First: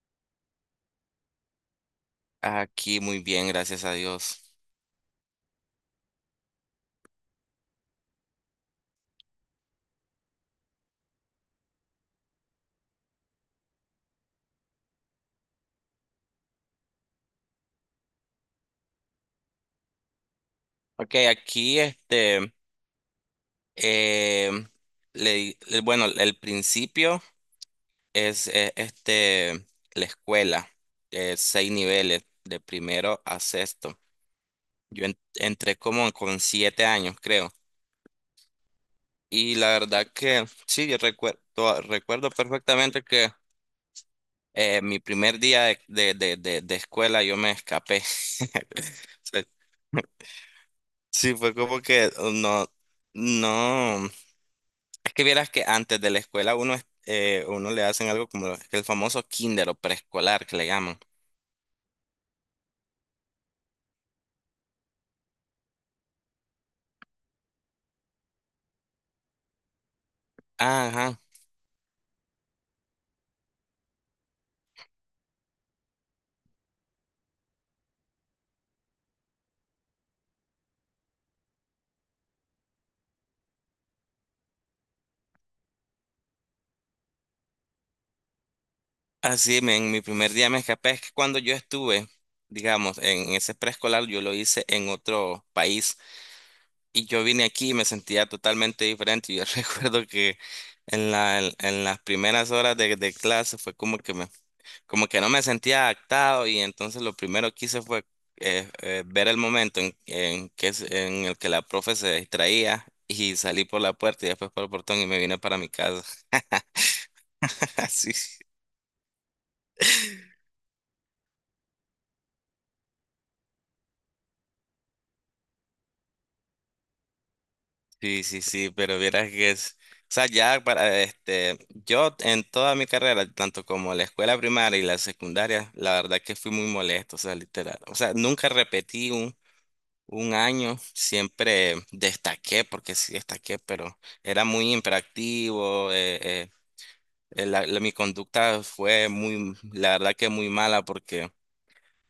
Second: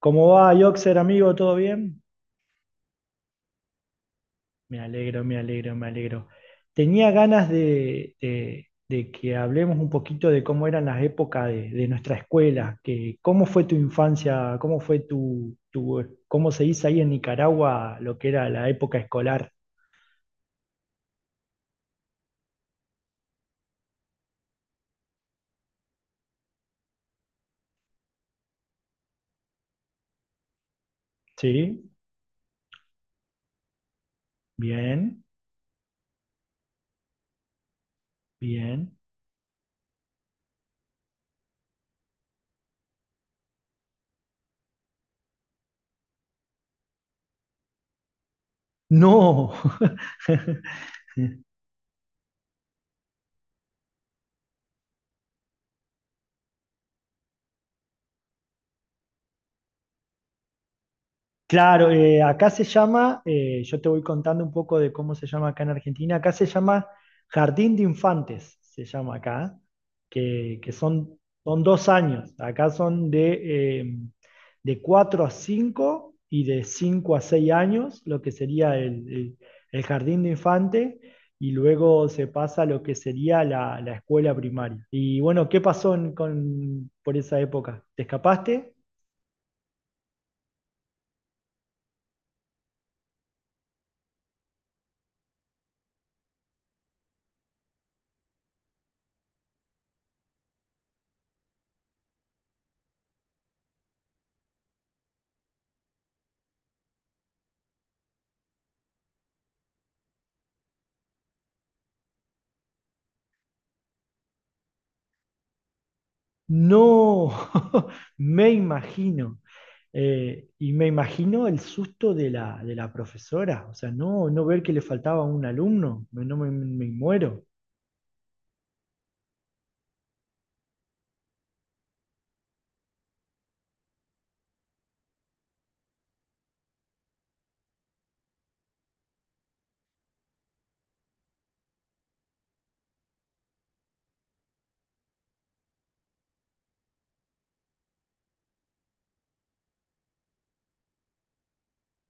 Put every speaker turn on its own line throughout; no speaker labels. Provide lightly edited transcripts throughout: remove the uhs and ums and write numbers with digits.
¿Cómo va, Yoxer, amigo? ¿Todo bien?
Aquí muy bien, gracias a Dios.
Me alegro, me alegro, me alegro. Tenía ganas de que hablemos un poquito de cómo eran las épocas de nuestra escuela, que cómo fue tu infancia, cómo fue cómo se dice ahí en Nicaragua lo que era la época escolar.
Ok, aquí em, le bueno, el principio es la escuela, seis
¿Sí?
niveles, de primero a sexto.
Bien,
Entré como con 7 años, creo.
bien.
Y la verdad que sí, yo recuerdo, recuerdo perfectamente que mi primer día de escuela yo me escapé.
No.
Sí, fue como que no, no. Es que vieras que antes de la escuela uno, uno le hacen algo como el famoso kinder o preescolar que le llaman.
Claro, acá se llama, yo te voy contando un poco de cómo se llama acá en Argentina, acá se llama Jardín de Infantes, se llama acá, que son,
Ajá.
son 2 años, acá son de 4 a 5 y de 5 a 6 años, lo que sería el jardín de infante, y luego se pasa a lo que sería la escuela primaria. Y bueno, ¿qué pasó con, por esa época? ¿Te escapaste?
Así, en mi primer día me escapé. Es que cuando yo estuve, digamos, en ese preescolar, yo lo hice en otro país y yo vine aquí y me sentía totalmente diferente. Yo recuerdo que en la, en, las primeras horas de clase fue como que me como que no me sentía adaptado, y entonces lo primero que hice fue ver el momento en que, en el que la profe se distraía, y salí por la puerta y después por el portón y me vine para mi casa.
No,
Sí,
me imagino. Y me imagino el susto de la profesora. O sea, no ver que le faltaba un alumno. No me muero.
sí, sí, sí, pero vieras que es... O sea, ya para este, yo en toda mi carrera, tanto como la escuela primaria y la secundaria, la verdad que fui muy molesto, o sea, literal. O sea, nunca repetí un año, siempre destaqué, porque sí destaqué, pero era muy imperactivo. Mi conducta fue muy, la verdad que muy mala, porque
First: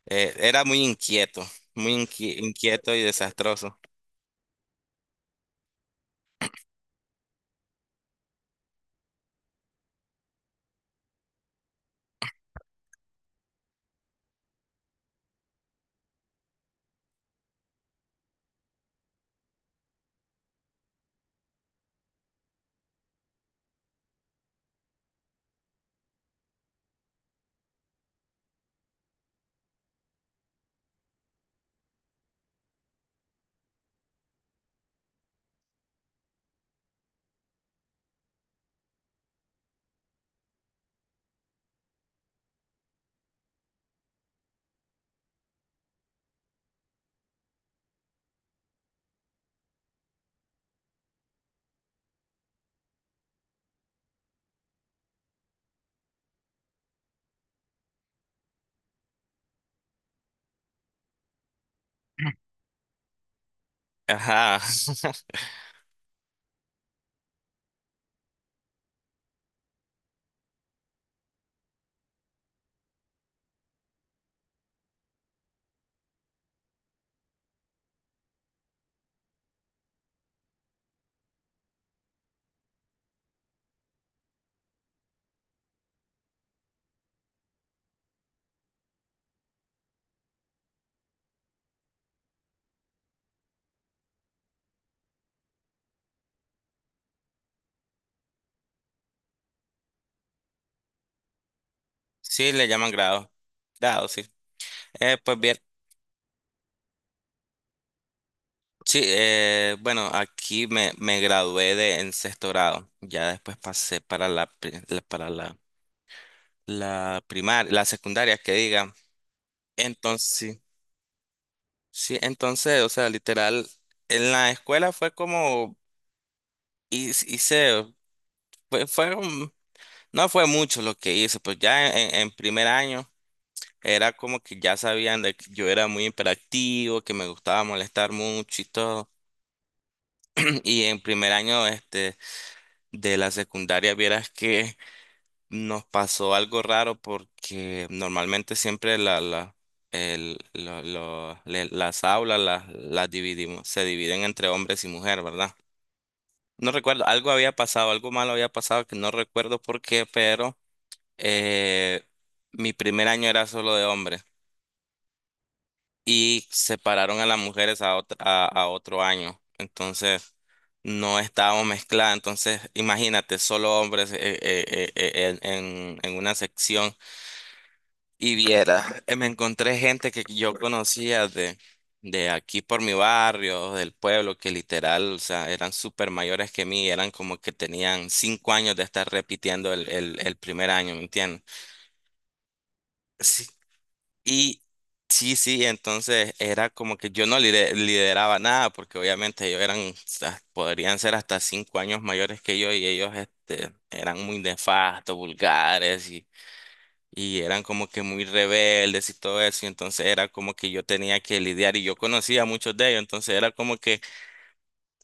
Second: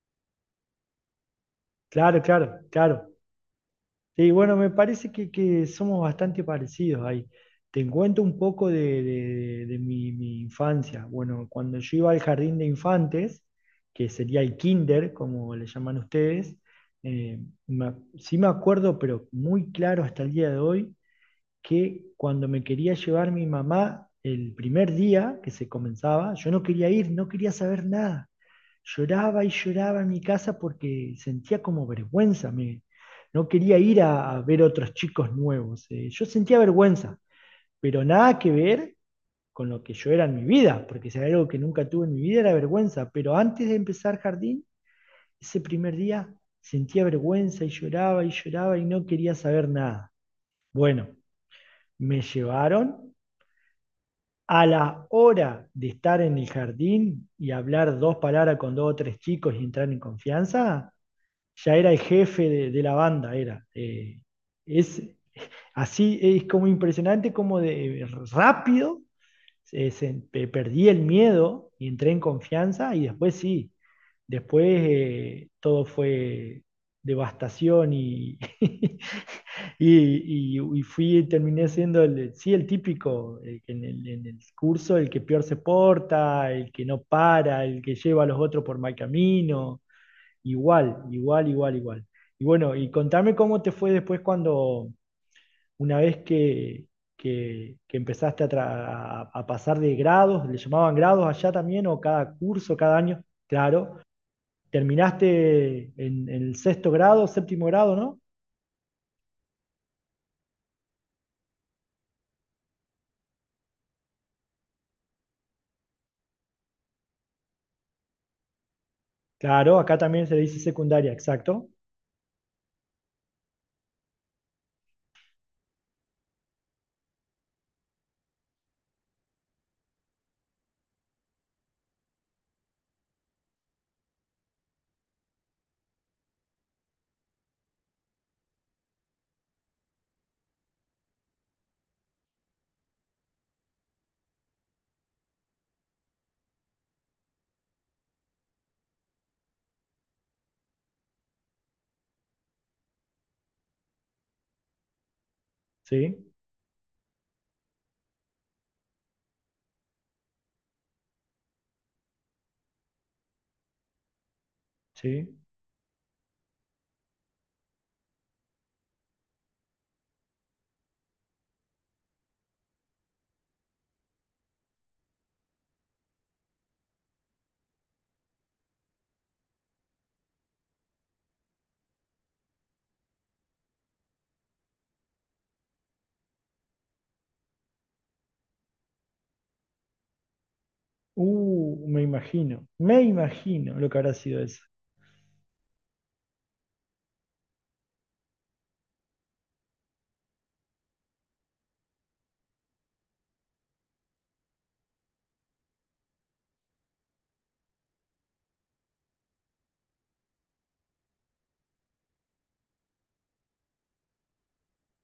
era muy inquieto, muy
Claro, claro,
inquieto y
claro.
desastroso.
Sí, bueno, me parece que somos bastante parecidos ahí. Te cuento un poco de mi infancia. Bueno, cuando yo iba al jardín de infantes, que sería el kinder, como le llaman ustedes, eh, sí me acuerdo, pero muy claro hasta el día de hoy que cuando me quería llevar mi mamá el primer día que se comenzaba, yo no quería ir, no quería saber nada. Lloraba y lloraba en mi casa porque sentía como vergüenza. No quería ir a ver otros chicos nuevos. Yo sentía vergüenza, pero nada que ver con lo que yo era en mi vida, porque si era algo que nunca tuve en mi vida era vergüenza. Pero antes de empezar jardín, ese primer día sentía vergüenza y lloraba y lloraba y no quería saber nada. Bueno, me llevaron. A la hora de estar en el jardín y hablar dos palabras con dos o tres chicos y entrar en confianza, ya era el jefe de la banda, era. Eh,
Ajá.
es así, es como impresionante, como de rápido, eh, se- perdí el miedo y entré en confianza y después sí. Después, todo fue devastación y, y fui, terminé siendo el, sí, el típico, el que en el curso, el que peor se porta, el que no para, el que lleva a los otros por mal camino, igual, igual, igual, igual. Y bueno, y contame cómo te fue después cuando, una vez que empezaste a, tra- a pasar de grados, ¿le llamaban grados allá también o cada
Sí, le
curso,
llaman
cada año?
grado.
Claro.
Grado, sí. Pues bien,
¿Terminaste en el sexto grado, séptimo grado, no?
sí, bueno, aquí me gradué de en sexto grado. Ya después pasé para para la primaria, la secundaria, que diga.
Claro, acá también se le dice
Entonces,
secundaria, exacto.
sí, entonces, o sea, literal, en la escuela fue como, hice, hice- fue, fue un- no fue mucho lo que hice, pues ya en primer año era como que ya sabían de que yo era muy hiperactivo, que me gustaba molestar mucho y todo. Y en primer año, este, de la secundaria, vieras que nos pasó algo raro porque normalmente siempre la, la, el, lo- le- las aulas las dividimos, se dividen entre hombres y mujeres, ¿verdad?
Sí,
No recuerdo, algo había pasado, algo malo había pasado que no recuerdo por qué, pero eh, mi primer año era solo de hombres,
sí.
y separaron a las mujeres a, a otro año. Entonces no estábamos mezcladas. Entonces imagínate, solo hombres en una sección. Y viera, me encontré gente que yo conocía de aquí por mi barrio, del pueblo, que literal, o sea, eran súper mayores que mí, eran como que tenían 5 años de estar repitiendo el primer año, ¿me entiendes?
Me imagino, me
Sí,
imagino lo que habrá sido
y
eso.
sí, sí, entonces era como que yo no lideraba nada, porque obviamente ellos eran, o sea, podrían ser hasta 5 años mayores que yo, y ellos este, eran muy nefastos, vulgares y eran como que muy rebeldes y todo eso, y entonces era como que yo tenía que lidiar y yo conocía a muchos de ellos, entonces era como que,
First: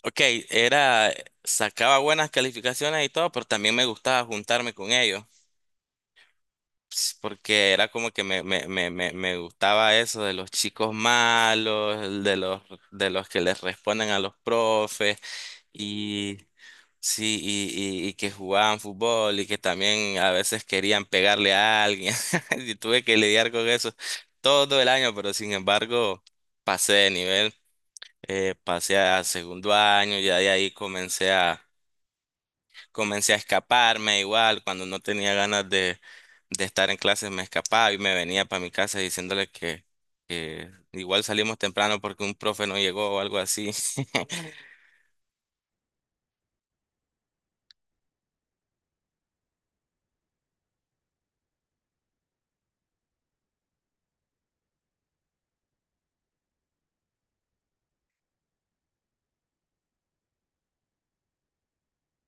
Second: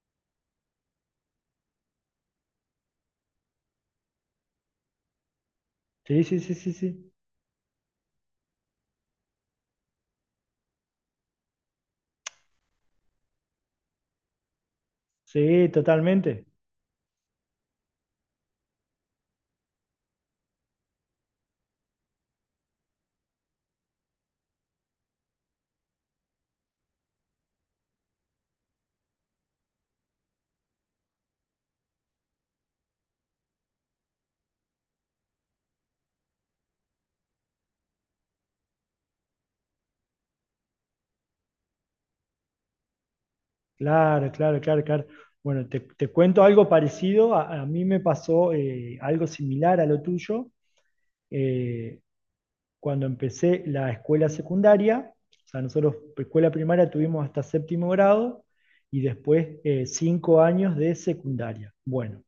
ok, era, sacaba buenas calificaciones y todo, pero también me gustaba juntarme con ellos,
Sí, sí, sí, sí, sí.
ps, porque era como que me gustaba eso de los chicos malos, de los que les responden a los profes.
Sí,
Y
totalmente.
sí, y que jugaban fútbol y que también a veces querían pegarle a alguien. Y tuve que lidiar con eso todo el año, pero sin embargo pasé de nivel, pasé a segundo año, ya de ahí comencé a, comencé a escaparme igual, cuando no tenía ganas de estar en clases me escapaba y me venía para mi casa diciéndole que igual salimos temprano porque un profe no llegó o algo así.
Claro, claro, claro, claro. Bueno, te cuento algo parecido. A mí me pasó algo similar a lo tuyo. Eh, cuando empecé la escuela secundaria, o sea, nosotros escuela primaria tuvimos hasta séptimo grado y después 5 años de secundaria. Bueno,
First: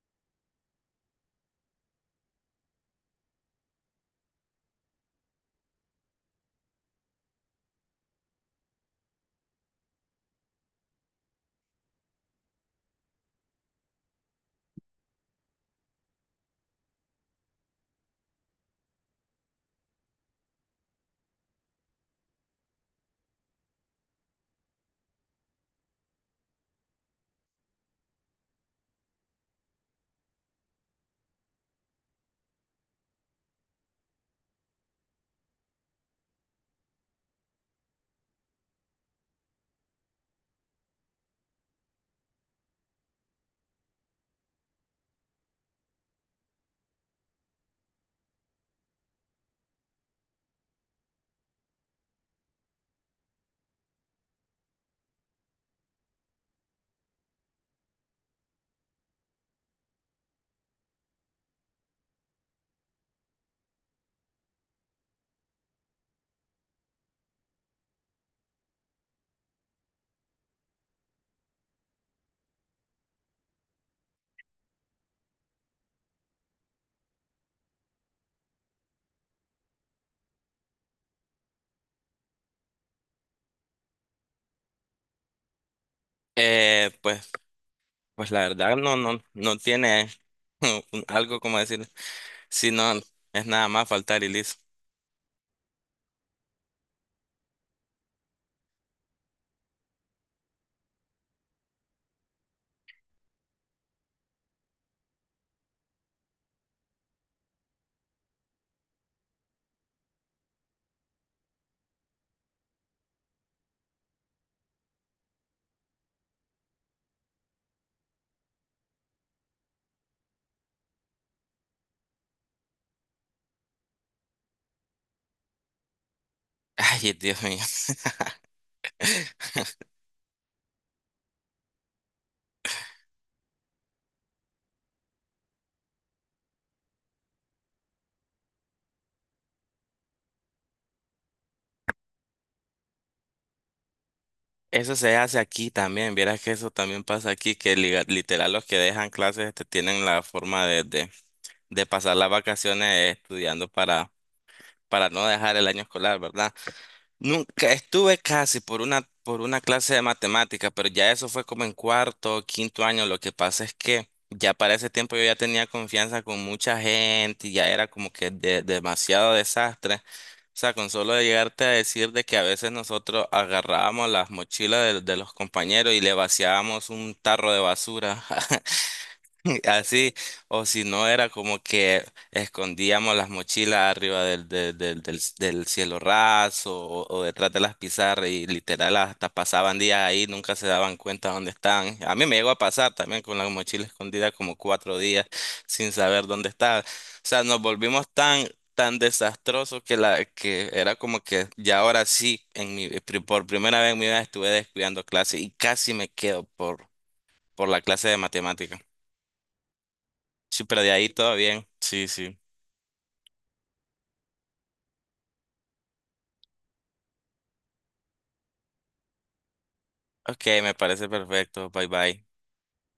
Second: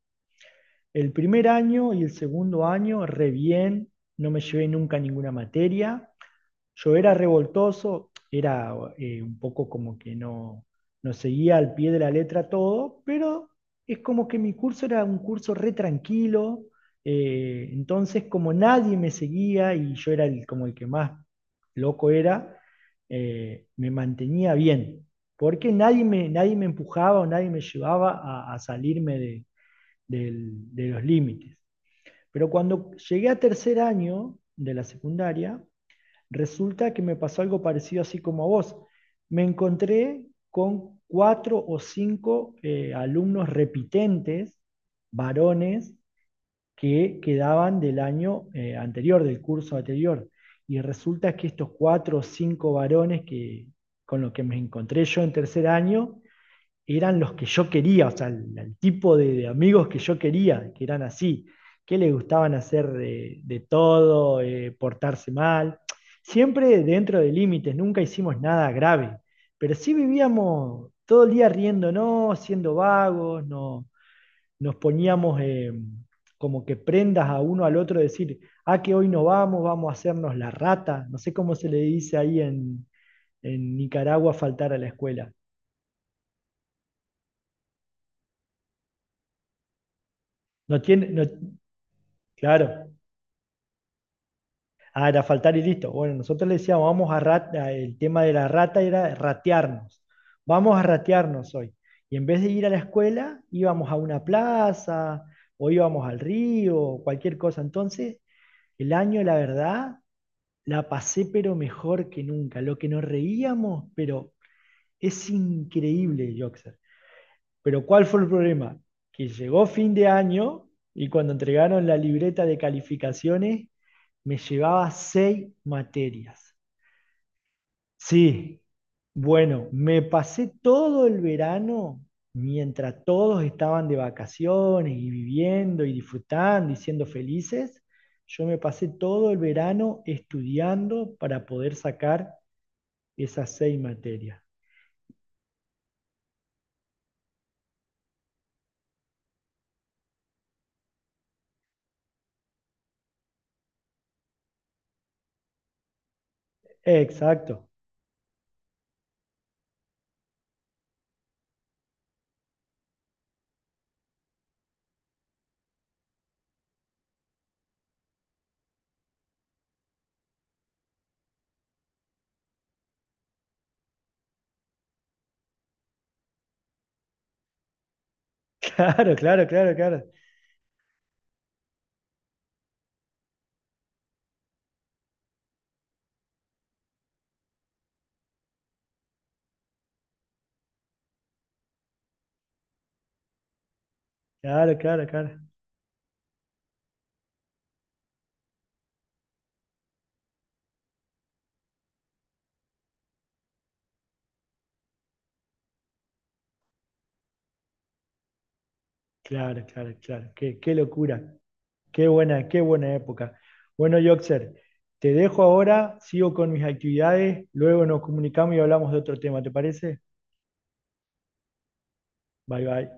el primer año y el segundo año, re bien, no me llevé nunca ninguna materia, yo era revoltoso, era un poco como que no seguía al pie de la letra todo, pero es como que mi curso era un curso re tranquilo, entonces como nadie me seguía y yo era como el que más loco era, me mantenía bien, porque nadie me empujaba o nadie me llevaba a salirme de los límites. Pero cuando llegué a tercer año de la secundaria, resulta que me pasó algo parecido así como a vos. Me encontré con cuatro o cinco alumnos repitentes, varones, que quedaban del año anterior, del curso anterior. Y resulta que estos cuatro o cinco varones que, con los que me encontré yo en tercer año, eran los que yo quería, o sea, el tipo de amigos que yo quería, que eran así, que les gustaban hacer de todo, portarse mal, siempre dentro de límites, nunca hicimos nada grave, pero sí vivíamos todo el día riéndonos, siendo vagos, no, nos poníamos como que prendas a uno al otro, decir, ah, que hoy no vamos, vamos a hacernos la rata, no sé cómo se le dice ahí en Nicaragua faltar a la escuela.
Pues, pues la verdad no, no, no tiene
No tiene, no,
algo como decir, si
claro.
no, es nada más faltar y listo.
Ah, era faltar y listo. Bueno, nosotros le decíamos, vamos a. El tema de la rata era ratearnos. Vamos a ratearnos hoy. Y en vez de ir a la escuela, íbamos a una plaza o íbamos al río o cualquier cosa. Entonces, el año, la verdad, la pasé pero mejor que nunca. Lo que nos reíamos, pero es increíble, Joxer. Pero ¿cuál fue el problema? Que llegó fin de año y cuando entregaron la libreta de calificaciones, me llevaba seis materias.
Ay, Dios mío.
Sí, bueno, me pasé todo el verano mientras todos estaban de vacaciones y viviendo y disfrutando y siendo felices. Yo me pasé todo el verano estudiando para poder sacar esas seis materias.
Eso se hace aquí también, vieras que eso también pasa aquí, que literal los que dejan clases este, tienen la forma de pasar las vacaciones estudiando para no dejar el año escolar, ¿verdad?
Exacto.
Nunca estuve casi por una clase de matemática, pero ya eso fue como en cuarto o quinto año. Lo que pasa es que ya para ese tiempo yo ya tenía confianza con mucha gente y ya era como que demasiado desastre. O sea, con solo de llegarte a decir de que a veces nosotros agarrábamos las mochilas de los compañeros y le vaciábamos un tarro de basura.
Claro, claro, claro, claro.
Así, o si no, era como que escondíamos las mochilas arriba del cielo raso, o detrás de las pizarras, y literal hasta pasaban días ahí, nunca se daban cuenta dónde estaban. A mí me llegó a pasar también con la mochila escondida como
Claro,
cuatro
claro,
días
claro.
sin saber dónde estaba. O sea, nos volvimos tan, tan desastrosos que, la, que era como que ya ahora sí, en por primera vez en mi vida estuve descuidando clase y casi me quedo por la clase de matemáticas.
Claro, claro, claro. Qué,
Sí,
qué
pero de ahí
locura.
todo bien. Sí, sí.
Qué buena época. Bueno, Yoxer, te dejo ahora, sigo con mis actividades, luego nos comunicamos y hablamos de otro tema, ¿te parece?
Ok, me parece perfecto. Bye bye.
Bye, bye.